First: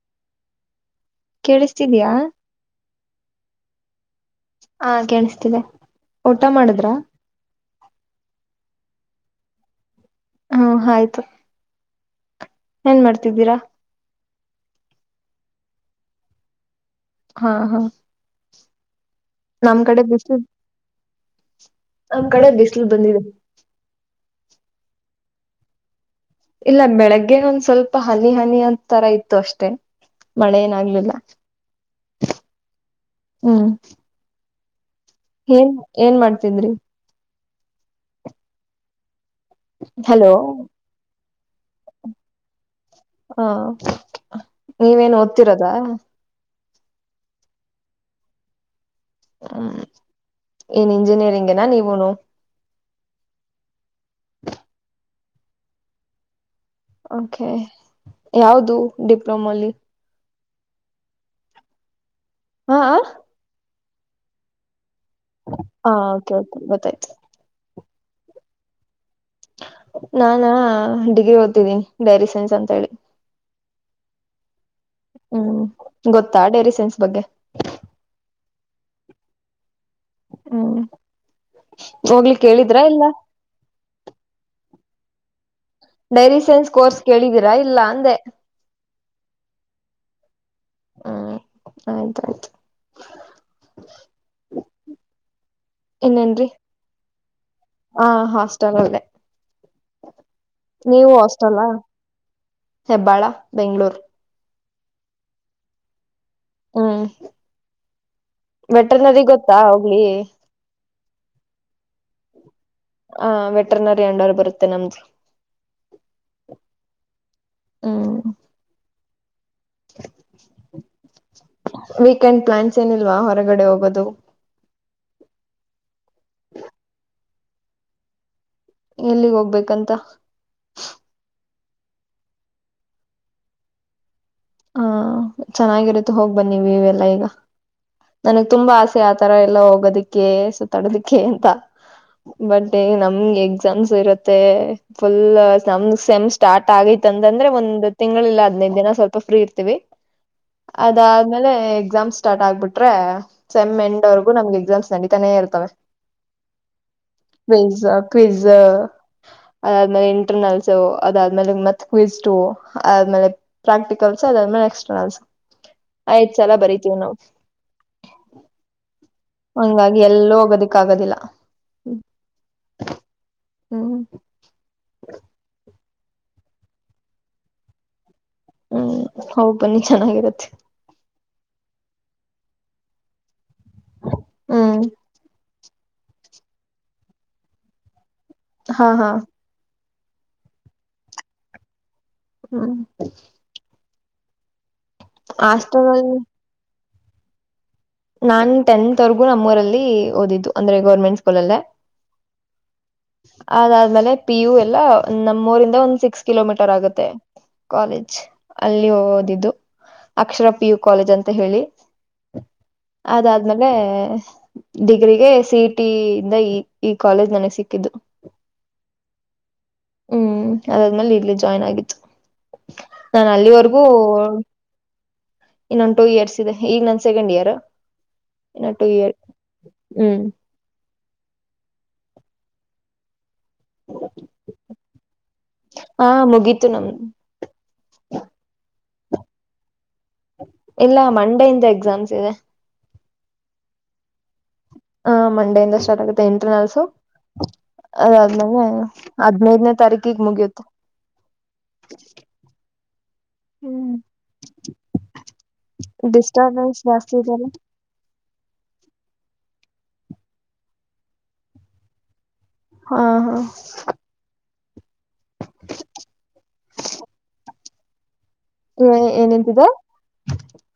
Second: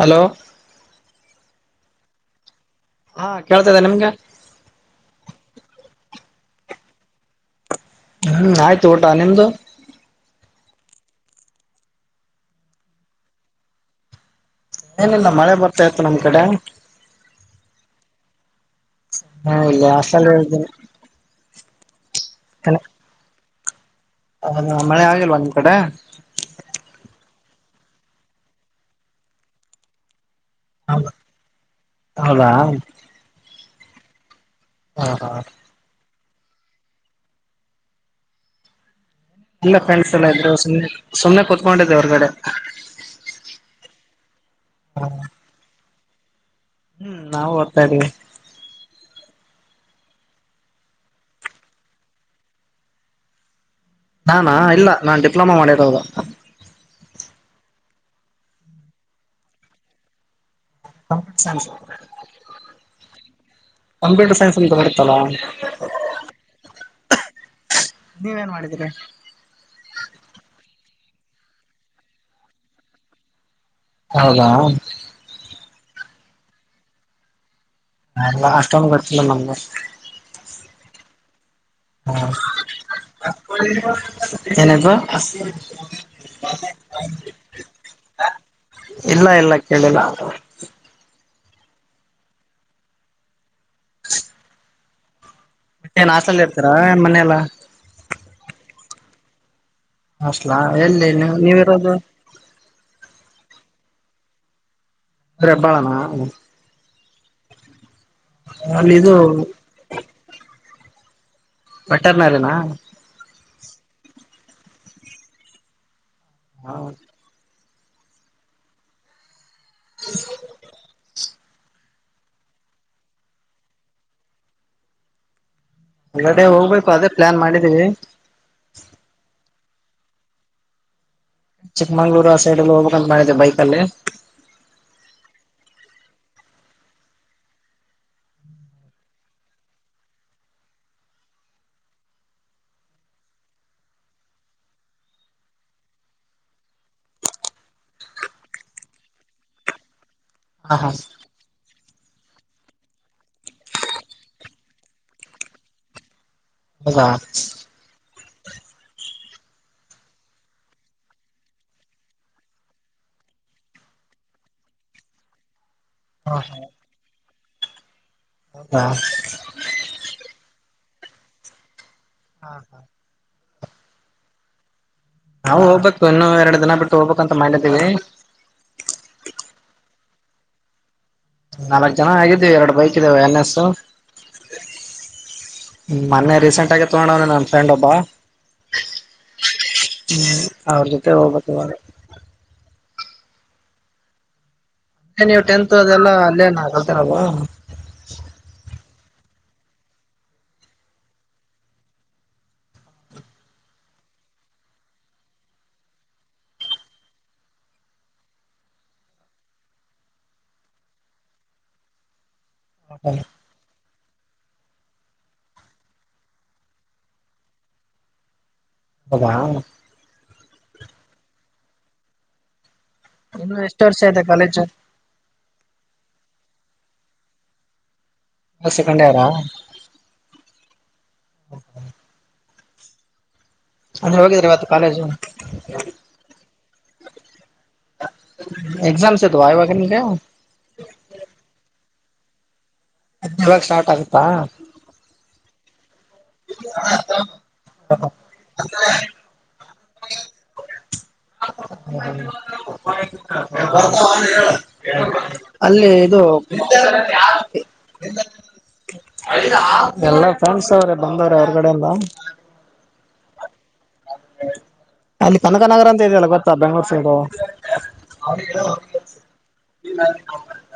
Hello ಕೇಳಿಸ್ತಿದಯಾ ಹಾ ಕೇಳ್ತದೆ ನಿಮ್ಗೆ ಹಾ ಕಣಿಸ್ತಿದೆ ಊಟ ಮಾಡುದ್ರಾ ಹ್ಮ್ ಆಯ್ತು ಊಟ ನಿಮ್ದು ಹ್ಮ ಆಯ್ತು ಏನ್ ಮಾಡ್ತಿದ್ದೀರಾ ಏನಿಲ್ಲ ಮಳೆ ಬರ್ತಾ ಇತ್ತು ನಮ್ ಕಡೆ ಹಾ ಹಾ ಹಾ ನಮ್ ಇಲ್ಲಿ ಕಡೆ ಹಾಸ್ಟೆಲ್ ಬಿಸಿಲು ಇದ್ದೀನಿ ನಮ್ ಕಡೆ ಬಿಸಿಲು ಬಂದಿದೆ ಹಾ ಮಳೆ ಆಗಲ್ವಾ ನಿಮ್ ಕಡೆ ಇಲ್ಲ ಬೆಳಗ್ಗೆ ಒಂದ್ ಸ್ವಲ್ಪ ಹನಿ ಹನಿ ಅ ತರ ಇತ್ತು ಅಷ್ಟೇ ಮಳೆ ಏನ್ಲಿಲ್ಲ ಹೌದಾ ಹ್ಮ್ ಹ ಹಾ ಏನ್ ಏನ್ ಮಾಡ್ತಿದ್ರಿ ಇಲ್ಲ ಫ್ರೆಂಡ್ಸ್ ಎಲ್ಲ ಹಲೋ ಇದ್ರು ಸುಮ್ಮನೆ ಸುಮ್ಮ್ನೆ ಕುೂತ್ಕೊಂಡಿದ್ದೆ ಅವ್ರಗಡೆ ಹಾ ನೀವೇನು ಓದ್ತಿರದಾ ಹ್ಮ್ ನಾವವು ಓರ್ತಾ ಇದ್ದೀವಿ ಹ್ಮ್ ಏನ್ ಇಂಜಿನಿಯರಿಂಗ್ ನಾ ನೀವುನು ನಾಾನಾ ಇಲ್ಲ ನಾು ಡಿಪ್ಲೊಮ ಮಾಡಿರದು ಓಕೆ ಯಾವದು ಡಿಪ್ಲೊಮಲ್ಲಿ ಹ ಹಾ [unintelligible] ಕಂಪ್ಯೂಟರ್ ಸೈನ್ಸ್ ಅಂತ ಬರುತ್ತಲ್ಲ ಹಾ ಓಕೆ ಓಕೆ ಗೊತ್ತಾಯ್ತು ನೀವ ನ್ ಮಾಡಿದೀರಿ [unintelligible] ನಾನ ಡಿಗ್ರಿ ಓದ್ತಿದ್ದೀನಿ ಡೈರಿ ಸೈನ್ಸ್ ಅಂತ ಹೇಳಿ ಹೌದಾ ಹ್ಮ್ ಗೊತ್ತಾ ಡೇರಿ ಸೈನ್ಸ್ ಬಗ್ಗೆ ಹ ಅಷ್ಟೊಂದು ಗೊತ್ತಿಲ್ಲ ನಮಗೂ ಹ್ಮ್ ಹೋಗ್ಲಿೇಳಿದ್ರಾ ಇಲ್ಲ ಎನಕ ಮೇರಿ ಸೈನ್ಸ್ ಕೋರ್ಸ್ ಕೇಳಿದೀರಾ ಇಲ್ಲ ಅಂದೆ ಇಲ್ಲ ಇಲ್ಲ ಕೇಳಿಲ್ಲ ಹ್ಮ್ ಆಯ್ತಾಯ್ತು [unintelligible] ಮತೇನು ಹಾಸ್ಟೆಲ್ ಇನ್ನೇನ್ರಿ ಏನ್ ಮನೇಲ ಹ ಹಾಸ್ಟೆಲ್ ಅಲ್ಲೇ ಅಸ್ಲಾ ನೀವು ಎಲ್ಲಿ ನೀ ಹಾಸ್ಟೆಲ್ಲ ನೀವರೋದು ಹೆಬ್ಬಾಳ ಬೆಂಗ್ಗಳೂರು ಹೆಬ್ಬಾಳಾನ ಹ್ಮ್ ಅಲ್ಲಿ ಇದು ವೆಟ್ರನರಿ ಗೊತ್ತಾ ಹೋಗ್ಲಿ ವೇಟ್ಟರ್ನಾರನಾ ಹ ವೆಟ್ರನರಿ ಅಂಡವ ಬರುತ್ತೆ ನಮ್ದು ಹೌ [unintelligible] ಹ್ಮ್ ವೀಕೆಂಡ್ ಪ್ಲಾನ್ಸ್ ಏನಿಲ್ವಾ ಹೊರಗಡೆ ಹೋಗದು ಇವತೆ ಹೋಗ್ಬೇಕು ಅದೇ ಪ್ಲಾನ್ ಮಾಡಿದೀವಿ ಎಲ್ಲಿಗ್ ಹೋಗ್ಬೇಕಂತ ಚಿಕ್ಕಮಂಗಗಳೂರು ಆ ಸೈಡ್ ಅಲ್ಲಿ ಹೋಗಬೇಕ ಅಂತ ಮಾಡಿದ್ದೆ ಬೈಕ್ ಅಲ್ಲಿ ಹಾ ಚೆನ್ನಾಗಿರುತ್ತು ಹೋಗ್ ಬನ್ನ ನೀವು ಇವೆಲ್ಲ ಈಗ ನನಗ್ ತುಂಬಾ ಆಸೆ ಆತರ ಎಲ್ಲ ಹೋಗೋದಿಕ್ಕೆ ಸುತ್ತಾಡೋದಿಕ್ಕೆ ಅಂತ ಬಟ್ ನಮ್ಗೆ ಎಕ್ಸಾಮ್ಸ್ ಇರುತ್ತೆ ಫುಲ್ ನಮ ಸೆಮ್ ಸ್ಟಾರ್ಟ್ ಆಗೈತ ಅಂತಂದ್ರೆ ಒಂದ್ ತಿಂಗಳಿಲ್ಲ ಹದನೈದ ದಿನ ಸ್ವಲ್ಪ ಫ್ರೀ ಇರ್ತೀವಿ ಹಾ ಹಾ ಅದ ಆಮೇಲೆ ಎಕ್ಸಾಮ್ಸ್ ಸ್ಟಾರ್ಟ್ ಆಗ್ಬಿಟ್ರೆ ಸೆಮ್ ಎಂಡ್ ವರೆಗೂ ನಮ್ಗೆ ಎಕ್ಸಾಮ್ಸ್ ನಡೀತಾನೆ ಇರ್ತವೆ ಹೌದಾ ಪಿಜಜಾ ಕೃವಿಜ್ಜ [unintelligible] ಅದಾದ್ಮೇಲೆ ಇಂಟರ್ನಲ್ಸ್ ಅದಾದ್ಮೇಲೆ ಮತ್ತ ಕ್ವಿಸ ಆದ್ಮೇಲೆ ಪ್ರಾಕ್ಟ ಕಲ್ಸ ಅದಾದ್ಮೇಲೆ ನೆಕ್ಸ್ಟ್ಲ್ಸ ಆಯ್ತ್ ಹಾ ಸಲ ಬರಿತೀವಿ ನಾವು ಹಾ ಹಂಗಾಗಿ ಎಲ್ಲೋ ಹೋಗೋದಕ್ಕ ಆಗದಿಲ್ಲ್ಮ ಹಾ ಹಾ ಹ್ಮ್ ನಾವು ಹೋಗ್ಬೇಕು ಇನ್ನು ಎರಡು ದಿನ ಬಿಟ್ಟು ಹೋಗ್ಬೇಕು ಅಂತ ಮಾಡಿದ್ದೀವಿ ಹ್ಮ್ ಹೋಗ್ ಬನ್ನಿ ಚೆನ್ನಾಗಿರತ್ತೆ ನಾಲ್ಕ್ ಜನ ಆಗಿದ್ದೀವಿ ಎರಡು ಬೈಕ್ ಇದ್ದವೆ ಎನ್ ಎಸ್ ಹ್ಮ್ ಮೊನೇ ರೀಸೆಂಟ್ ಆಗ ತಗೊಂಡವ ನನ್ನ ಫ್ರೆಂಡ್ ಒಬ್ಬ ಹಾ ಹಾ ಹ್ಮ್ ಅವ್ರ ಜೊತೆ ಹೋಗ್ತ್ತ ಇವಾಗ ಹಾ ನೀವು್ ಟೆಂತ್ ಹಾಸ್ಟೆಲ್ ಅದೆಲ್ಲ ಅಲ್ಲಿ ಅಲ್ಲೇನ ಕಲ್ತರ ನಾನ್ ಟೆಂತ್ವರೆಗೂ ನಮ್ಮೂರಲ್ಲಿ ಓದಿದ್ದು ಅಂದ್ರೆ ಗೌರ್ಮೆಂಟ್ ಸ್ಕೂಲ್ ಅಲ್ಲೇ ಅದಾದ್ಮೇಲೆ ಪಿ ಯು ಎಲ್ಲಾ ನಮ್ಮ್ ಊರಿಂದ ಒಂದ್ ಸಿಕ್ಸ್ ಕಿಲೋಮೀಟರ್ ಆಗುತ್ತೆ ಕಾಲೇಜ್ ಅಲ್ಲಿ ಓದಿದ್ದು ಅಕ್ಷರ ಪಿ ಯು ಕಾಲೇಜ್ ಅಂತ ಹೇಳಿ ಅದ ಅ ಆದ್ಮೇಲೆ ಡಿಗ್ರಿಗೆ ಸಿ ಇ ಟಿ ಇಂದ ಈ ಈ ಕಾಲೇಜ್ ನನಗೆ ಸಿಕ್ಕಿದ್ದು ಅದಾ ಹ್ಮ್ ಅದಾದ್ಮೇಲೆ ಇಲ್ಲಿ ಜಾಯ್ನ್ ಆಗಿತ್ತು ನಾನು ಇನ್ನು ಎಷ್ಟು ಅಲ್ಲಿವರೆಗೂ ವರ್ಷ ಇದೆ ಕಾಲೇಜು ಇನ್ನೊಂದು ಟೂ ಇಯರ್ಸ್ ಇದೆ ಈಗ ನನ್ ಸೆಕೆಂಡ್ ಇಯರ್ ಇನ್ನೊಂದು ಟು ಸೆಕೆಂಡ್ ಇಯರ್ ಇಯರಾ ಹ್ಮ್ ಅ ಹೋಗಿದ್ರ ಇವತ್ತು ಕಾಲೇಜ್ ಹಾ ಮುಗೀತು ನಮ್ದು ಎಗ್ಜಾಮಸ ಇದುವ ಇವಾಗ ನಿಮ್ಮಗೆ ಇಲ್ಲ ಮಂಡೇ ಇಂದ ಎಕ್ಸಾಮ್ಸ್ ಇದೆ ಹದನೈಳಕ ಸ್ಟಾರ್ಟ್ ಆಗುತ್ತಾ ಹಾ ಮಂಡೆಯಿಂದ ಸ್ಟಾರ್ಟ್ ಆಗುತ್ತೆ ಇಂಟ್ರ ನಲ್ಸು ಅದಾದ್ಮೇಲೆ ಹದ್ದನೈದ ತಾರೀಕಿಗೆ ಮುಗಿಯುತ್ತೆ ಹ ಹ್ಮ್ ಬ ಅಲ್ಲಿ ಇದು ಡಿಸ್ಟರ್ಬೆನ್ಸ್ ಜಾಸ್ತಿ ಇದೆಲ್ಲ ಎಲ್ಲಾ ಫ್ರೆಂಡ್ಸ್ ಅವ್ರೆ ಬಂದವ್ರೆ ಹೊರಗಡೆ ಇಂದ ಹಾ ಹಾ ಅಲ್ಲಿ ಕನಕನಗರ ಅಂತ ಇದೆಯಲ್ಲ ಗೊತ್ತಾ ಬೆಂಗ್ಳೂರ್ ಸೈಡು ಏನಂತಿದೆ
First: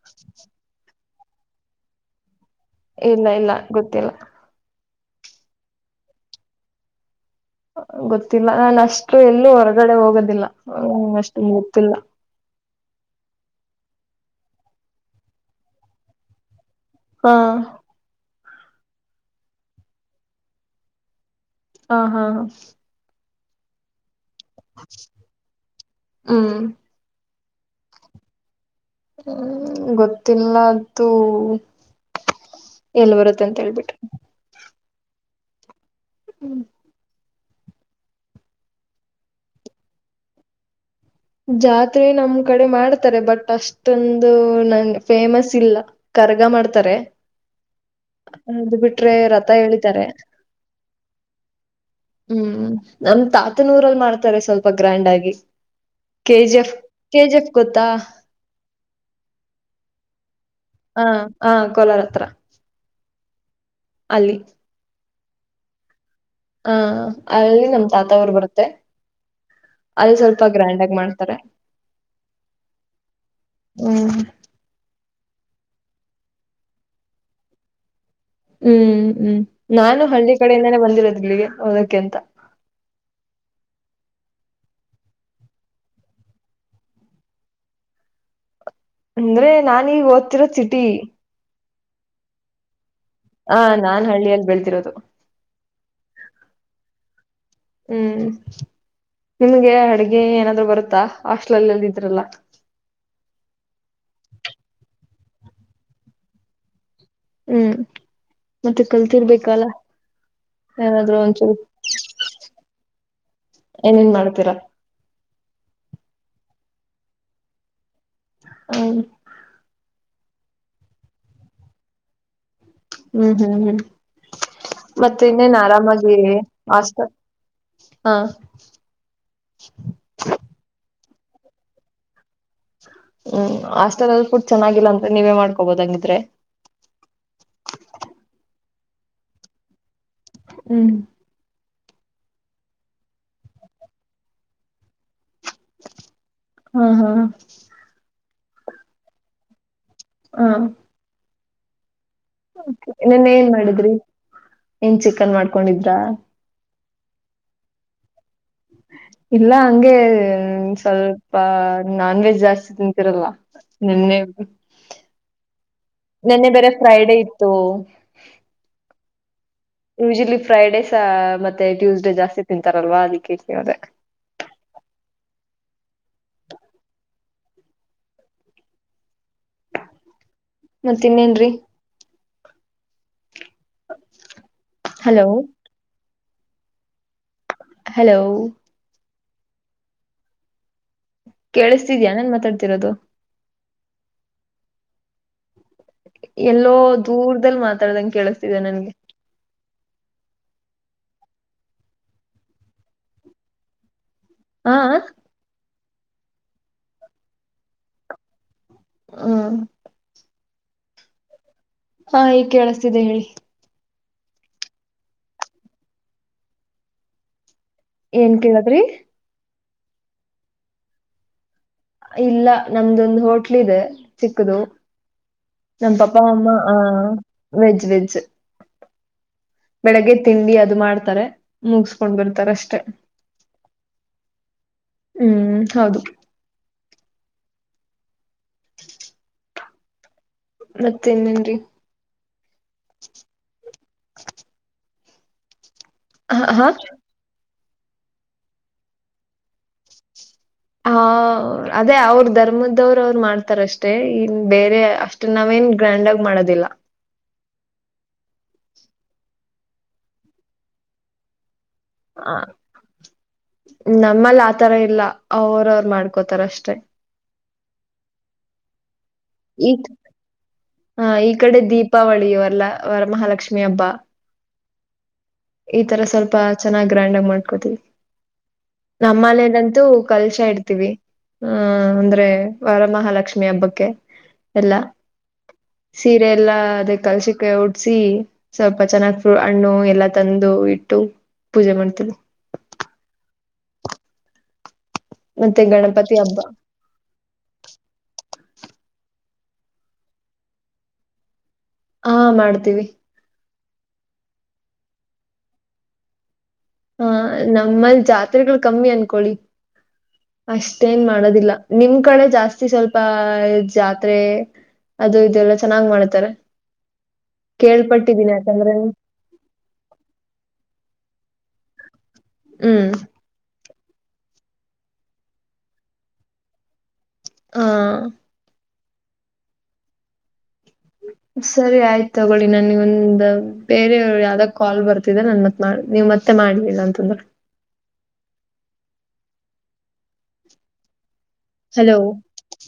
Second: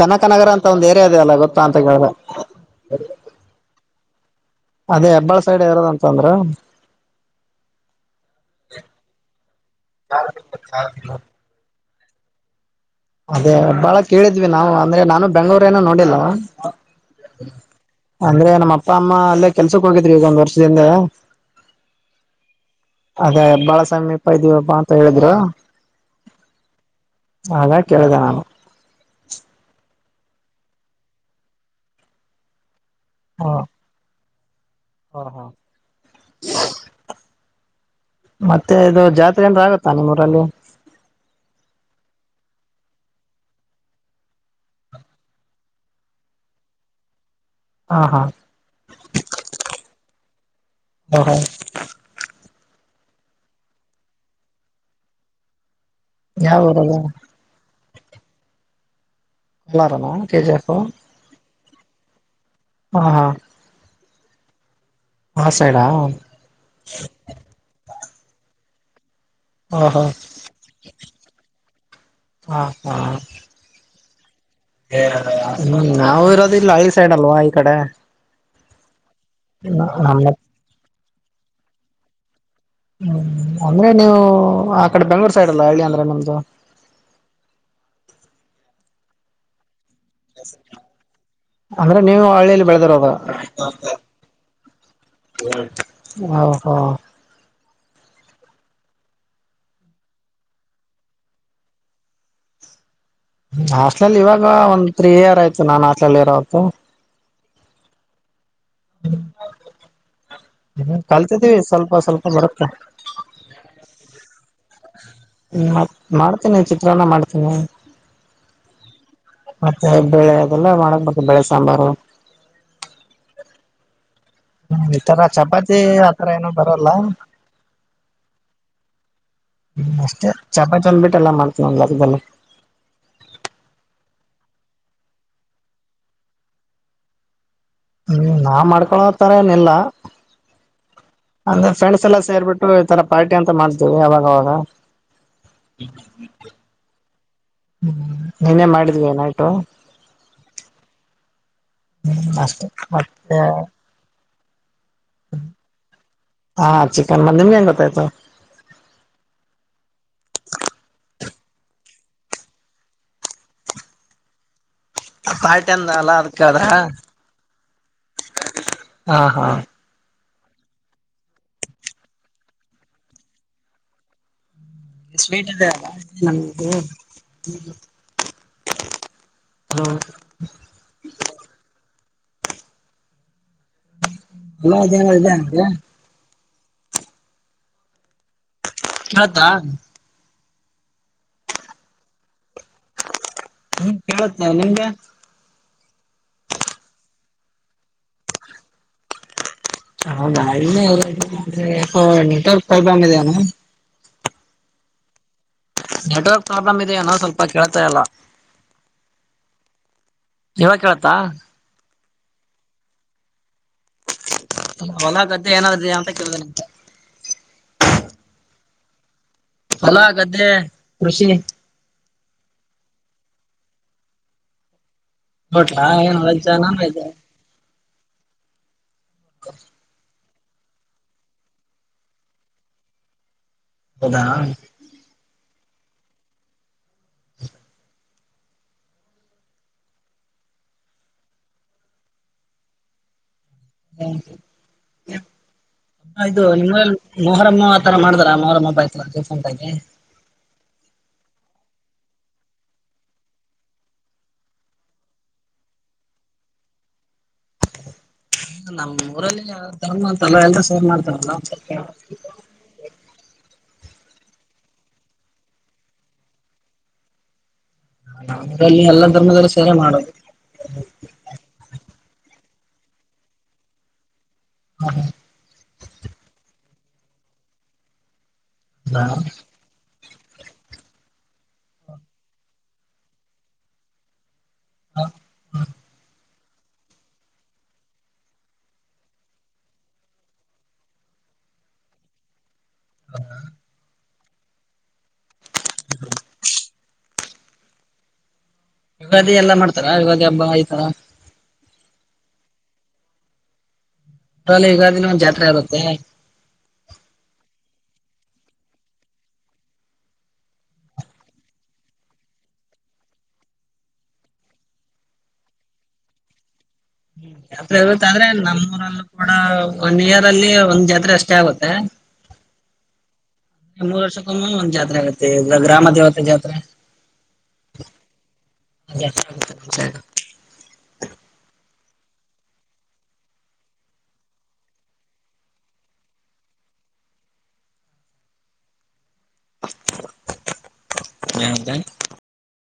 ಕನಕನಗರ ಅಂತ ಒಂದ್ ಏರಿಯಾ ಇದೆ ಅಲ್ಲ ಗೊತ್ತಾ ಅಂತ ಕೇಳಿದ್ರೆ ಇಲ್ಲ ಇಲ್ಲ ಗೊತ್ತಿಲ್ಲ ಅದೇ ಹೆಬ್ಬಾಳ ಸೈಡ್ ಇರೋದ ಅಂತ ಅಂದ್ರ ಗೊತ್ತಿಲ್ಲ ನಾನ ಅಷ್ಟು ಎಲ್ಲೂ ಹೊರಗಡೆ ಹೋಗೋದಿಲ್ಲ ಅಷ್ಟು ಗೊತ್ತಿಲ್ಲ ಅದೇ ಬಾಳ ಕೇಳಿದ್ವಿ ನಾವು ಅಂದ್ರೆ ನಾನು ಬೆಂಗಳೂರ ಏನ ನೋಡಿಲ್ವಾ ಹಾ ಅಂದ್ರೆ ನಮ್ಮ್ ಅಪ್ಪ ಅಮ್ಮ ಅಲ್ಲೇ ಕೆಲ್ಸಕ್ ಹೋಗಿದ್ರಿ ಈಗ ಒಂದ್ ವರ್ಷದಿಂದ ಹಾ ಹಾ ಹ ಅದೇ ಬಾಳ ಸಮೀಪ ಇದೀವಿಬ್ಬಾ ಅಂತ ಹೇಳಿದ್ರು ಹ್ಮ್ ಅದಾ ಕೇಳಿದೆ ನಾನು ಹ್ಮ್ ಗೊತ್ತಿಲ್ಲ್ಎಲ್ ಬರುತ್ತೆ ಹ ಅಂತ ಹೇಳ್ಬಿಟ್ರಿ ಹಾ ಹಾ ಮತ್ತೆ ಇದು ಜಾತ್ರೆ ಅಂದ್ರೆ ಆಗತ್ತಾ ನಿಮ್ಮೂಊರಲ್ಲಿ ಜಾತ್ರೆ ನಮ್ ಕಡೆ ಮಾಡ್ತಾರೆ ಬಟ್ ಅಷ್ಟೊಂದು ನನ್ ಫೇಮಸ್ ಇಲ್ಲ ಕರ್ಗ ಮಾಡ್ತಾರೆ ಹಾ ಹಾ ಹ ಅದು ಬಿಟ್ರೆ ರಥ ಹೇಳಿತಾರೆ ಹಾ ಹಾ ಹ್ಮ್ ನಮ ತಾತನೂಊರಲ್ಲಿ ಮಾಡ್ತಾರೆ ಸ್ವಲ್ಪ ಗ್ರ್ಯಾಂಡ್ ಆಗಿ ಕೆ ಜಿ ಯಾವ ಎಫ್ ಊರದು ಕೆ ಜಿ ಎಫ್ ಗೊತ್ತಾ ಎಲ್ಲರಣ ಕೆಜಿ ಆಫು ಹಾ ಹಾ ಕೋಲಾರ ಹತ್ರ ಹಾ ಹಾ ಅಲ್ಲಿ ಆ ಸೈಡ ಹಾ ಅಲ್ಲಿ ನಮ ತಾತ ಅವರು ಬರುತ್ತೆ ಓಹೋ ಅದು ಸ್ವಲ್ಪ ಗ್ರ್ಯಾಂಡ್ ಆಗ ಮಾಡ್ತಾರೆ ಹಾ ಹಾ ಹ್ಮ್ ಹ್ಮ್ ನಾವ ಇರೋದಿಲ್ಲ ಹಳ್ಳಿಈ ಸೈಡ್ ಅಲ್ವಾ ಈ ಕಡೆ ಹ್ಮ್ ಹ್ಮ್ ನಾನು ನಮ್ಮ ಹಳ್ಳಿ ಕಡೆಯಿಂದಾನೇ ಬಂದಿರೋದು ಇಲ್ಲಿಗೆ ಓದಕ್ಕೆಂತ ಹ್ಮ್ ಅಂದ್ರೆ ನೀವು ಆ ಕಡೆ ಬೆಂಗ್ಳೂರ್ ಸೈಡ್ ಅಲ್ಲ ಹೇಳಳ್ಳಿ ಅಂದ್ರೆ ನಮ್ದು ಅಂದ್ರೆ ನಾನೀಗ ಓದ್ತಿರೋ ಸಿಟಿ ಅಂದ್ರೆ ನೀವು ಹಳ್ಳಿಯಲ್ಲಿ ಬೆಳೆದಿರೋದು ಹಾ ನಾನ್ ಹಳ್ಳಿಯಲ್ಲಿ ಬೆಳದಿರೋದು ಓಹೋ ಹ್ಮ್ ನಿಮ್ಗೆ ಅಡ್ಗೆ ಏನಾದ್ರು ಬರುತ್ತಾ ಹಾಸ್ಟಲಲ್ ಎಲ್ಲ ಇದ್ರಲ್ಲ ಹಾಸ್ಟ್ಲಿ ಇವಾಗ ಒಂದು ತ್ರೀ ಇಯರ್ ಆಯತು ನನ್ ಹಾಸ್ಟ್ಲ ಇರೋ ಹೊತ್ತು ಹ್ಮ್ ಮತ್ತೆ ಕಲ್ತಿರ್ಬೇಕಲ್ಲ ಹ್ಮ್ ಏನಾದ್ರು ಒಂಚೂರು ಕಲ್ತಿದ್ದೀವಿ ಸ್ವಲ್ಪ ಸ್ವಲ್ಪ ಬರುತ್ತೆ ಏನೇನ್ ಮಾಡ್ತೀರಾ ಮಾಡ್ತೇನಿ ಚಿತ್ರಾನ್ನ ಮಾಡ್ತೀನಿ ಹ್ಮ ಮತ್ತೆ ಬೆಳೆ ಅದೆಲ್ಲ ಮಾಡಕ್ ಬು ಬೆಳೆ ಸಾಂಬಾರು ಹ್ಮ್ ಹ್ಮ್ ಹ್ಮ್ ಈತರ ಮತ್ತೆ ಇನ್ನೇನ್ ಚಪಾತಿ ಆರಾಮ್ ಆತರ ಅದೀವಿ ಏನು ಬರಲ್ಲ ಹಾ ಅಷ್ಟೇ ಚಪಾತಿ ಒಂದು ಬಿಟ್ಟ ಎಲ್ಲ ಮಾಡ್ತನಿ ಇನ್ಯಾವುದೂ ಬರಲ್ಲ ಹ್ಮ್ ಹ ಆಸ್ಟೆಲ್ ಅಲ್ಲಿ ಫುಡ್ ಚೆನ್ನಾಗಿಲ್ಲ ಅಂದ್ರೆ ನೀವೇ ಮಾಡ್ಕೋಬೋದ ಹಂಗಿದ್ರೆ ಹ್ಮ್ ನಾ ಮಾಡ್ಕೊಳ ಹತಾರನೆಲ್ಲಾ ಹ್ಮ್ ಅಂದ್ರೆ ಫ್ರೆಂಡ್ಸ್ ಎಲ್ಲ ಸೇರ್ಬಿಟ್ಟು ಈ ತರ ಪಾರ್ಟಿ ಅಂತ ಮಾಡ್ತೀವಿ ಅವಾಗವಾಗ ಹಾ ಹಾ ನೀನೇ ಮಾಡಿದ್ವಿ ನೈಟು.. ಹ... ಹ್ಮ್ ಅಷ್ಟೇ ಹ ನಿನ್ನೆ ಮತ್ತೆ ಏನ್ ಮಾಡಿದ್ರಿ ಏನ್ ಚಿಕನ್ ಮಾಡ್ಕೊಂಡಿದ್ರಾ... ಹಾ ಚಿಕನ್ ಮಾಡಿ ನಿಮ್ಗೆಂಗ ಗೊತ್ತಾಯ್ತು.. ಇಲ್ಲ ಹಂಗೆ ಸ್ವಲ್ಪ ಆ ನಾನ್ ವೆಜ್ ಜಾಸ್ತಿ ತಿಂತಿರಲ್ಲ... ನಿನ್ನೆ ಪಾರ್ಟಿ ಅಂದನಲ್ ಎಲ್ಲ ಅದಕ ನಿನ್ನೆ ಕೇಳಿದ್ರ ಬೇರೆ ಫ್ರೈಡೆ ಇತ್ತು ಹಾ ಹಾ ಯೂಶಲಿ ಫ್ರೈಡೇಸ್ ಮತ್ತೆ ಟ್ಯೂಸ್ಡೇ ಜಾಸ್ತಿ ತಿಂತಾರಲ್ವಾ ಅದಕ್ಕೆ ಕೇಳಿದೆ ಸ್ವೀಟ್ ಇದೆ ನಮ್ದು [inaudible] ಹಲೋ ಮತ್ತ ಇನ್ನೇನ್ರಿ.... ಹದ ಹಲೋ ಇದೆ [inaudible] ಹಲೋ...... ಅತ್ತಾ ಕೇಳಿಸ್ತಿದ್ಯಾ ನಾನ್ ಮಾತಾಡ್ತಿರೋದು... ಹ್ಮ್ [unintelligible] ನಿಮಗೆ ಎಲ್ಲೋ ದೂರದಲ್ಲಿ ಮಾತಾಡ್ದಂಗ ಕೇಳಿಸತಿದೆ ನನ್ಗೆ... ಹೌದಾ [unintelligible] ಇನ್ನ ನೆಟ್ವರ್ಕ್ ಪ್ರಾಬ್ಲಮ್ ಇದೇನ ಹಾ..... ನೆಟ್ವರ್ಕ್ ಪ್ರಾಬ್ಲಮ್ ಇದೆ ಏನೋ ಸ್ವಲ್ಪ ಕೇಳ್ತಾ ಇಲ್ಲಾ... ಹ್ಮ..... ಇವಾಗ ಕೇಳುತ್ತಾ..... ಹಾ ಈಗ ಕೇಳಿಸ್ತಿದೆ ಹೇಳಿ.... ಹೊಲ ಗದ್ದೆ ಏನರ ಇದ್ಯ ಅಂತ ಕೇಳ್ದೇನೆ ನಿಮ್ಗ್ ಏನ್ ಕೇಳದ್ರಿ...... ಹೊಲ ಗದ್ದೆ ಕೃಷಿ.... ಇಲ್ಲ ನಮ್ಮದೊಂದು ಹೋಟ್ಲ್ ಇದೆ ಚಿಕ್ಕದು. ನೋಟ್ಲಾ ನಮ್ಮ ಏನ್ ಪಪ್ಪಾ ವೆಜ್ ಅಮ್ಮ ಆ ನಾನ್ ವೆಜ್ ವೆಜ್ ವೆಜ್.... [unintelligible] ಬೆಳಿಗ್ಗೆ ತಿಂಡಿ ಅದು ಮಾಡ್ತಾರೆ ಮುಗಸ್ಕೊಂಡ್ ಬಿಡತಾರೆ ಅಷ್ಟೆ ಹೌದಾ..... ಹ್ಮ್ ಹೌದು. ಮತ್ಇನಏನ್ರೀ ಹ ಹ ಅದು ಹ ನಿ [inaudible] ಮೊಹರಂ ಆ ತರ ಮಾಡತರ ಮೊಹರಂ ಬಯತಫೋನ್ದಾಗೆ [unintelligible] ಹ ಅದೇ ಅವ್ರ ಧರ್ಮದವರು ಅವ್ರು ಮಾಡ್ತಾರ ಅಷ್ಟೇ ಇನ್ ಬೇರೆ ಅಷ್...... ಅದ ನಾವೇನ್ ಗ್ರ್ಯಾಂಡ್ ಆಗ ಮಾಡದಿಲ್ಲ..... ನಮ್ಮ ಊರಲ್ಲಿ ಧರ್ಮ ಅಂತ ಎಲ್ಲರ ಸೇರಿ ಮಾಡ್ತಾರ ಅಲ್ಲಾ ಅದಕ್ಕೆ ಕೇಳ್ದೆ ಹ ನಮ್ಮಲ್ಲಿ ಆತರ ಇಲ್ಲ ಅವರ ಅವರು ಮಾಡ್ಕೋತಾರ ಅಷ್ಟೇ.. ನಮ ಊರಲ್ಲಿ ಎಲ್ಲಾ ಧರ್ಮದರ ಸೇರೆ ಮಾಡೋದು. ಹ ಈ ಕಡೆ ದೀಪಾವಳಿ ಇವೆಲ್ಲ ವರಮಹಾಲಕ್ಷ್ಮಿ ಹಬ್ಬ ಹಾ... ಈ ತರ ಸ್ವಲ್ಪ ಚೆನ್ನಾಗ್ ಗ್ರ್ಯಾಂಡ್ ಆಗಿ ಮಾಡ್ಕೊತವಿ... ನಮ್ಮನೆಲಂತೂ ಕಲ್ಶಾ ಇಡ ತಿವೆ ಹ ಅಂದ್ರೆ ವರಮಹಾಲಕ್ಷ್ಮಿ ಹಬ್ಬಕ್ಕೆ ಎಲ್ಲಾ ಸಿ ಎಲ್ಲಾ ಅದೇ ಕಳಸಿಕೆ ಉಡ್ಸಿ ಸ್ವಲ್ಪ ಚೆನ್ನಾಗ್ ಹಣ್ಣು ಎಲ್ಲಾ ತಂದು ಇಟ್ಟು ಪೂಜೆ ಮಾಡ್ತಿನಿ ಹ [unintelligible] ಮತ್ತೆ ಗಣಪತಿ ಹಬ್ಬ. ಯುಗಾದಿ ಎಲ್ಲಾ ಮಾಡ್ತಾರ ಯುಗಾದಿ ಹಬ್ಬ ಈತರ ಹಾ ಮಾಡ್ತೀವಿ ಅಲ್ಲೆ ಯುಗಾದಿನೂ ಒಂದ್ ಜಾತ್ರೆ ಆಗುತ್ತೆ. ಹಾ ನಮ್ಮಲ್ಲಿ ಜಾತ್ರೆಗಳು ಕಮ್ಮಿ ಅನ್ಕೊಳ್ಳಿ. ಅಷ್ಟೇನ್ ಮಾಡೋದಿಲ್ಲ ನಿಮ್ ಕಡೆ ಜಾಸ್ತಿ ಸ್ವಲ್ಪ ಜಾತ್ರೆ ಅದು ಇದೆಲ್ಲ ಚೆನ್ನಾಗ್ ಮಾಡ್ತಾರೆ. ಹ್ಮ್ ಜಾತ್ರೆ ಆಗುತ್ತೆ ಆದ್ರೆ ಕೇಳ್ಪಟ್ಟಿದ್ದೀನಿ ಯಾಕಂದ್ರೆ ನಮ್ಮೂರಲ್ಲೂ ಕೂಡ ಒನ್ ಇಯರ್ ಅಲ್ಲಿ ಒಂದ್ ಜಾತ್ರೆ ಅಷ್ಟೇ ಆಗುತ್ತೆ. ಹ್ಮ್ ಮೂರು ವರ್ಷಕ್ಕೊಮ್ಮೆ ಒಂದು ಜಾತ್ರೆ ಆಗುತ್ತೆ ಗ್ರಾಮ ದೇವತೆ ಜಾತ್ರೆ. ಹಾ ಅ [unintelligible] ಸರಿ ಆಯ್ತು ತಗೊಳ್ಳಿ ನನ್ಗ್ ಒಂದು ಬೇರೆ ಯಾವುದೋ ಕಾಲ್ ಬರ್ತಿದೆ ನನ್ ಮತ್ ಮಾಡ ನೀವ್ ಮತ್ತೆ ಮಾಡ್ಲಿಲ್ಲ ಅಂತಂದೆ [unintelligible] ಹಲೋ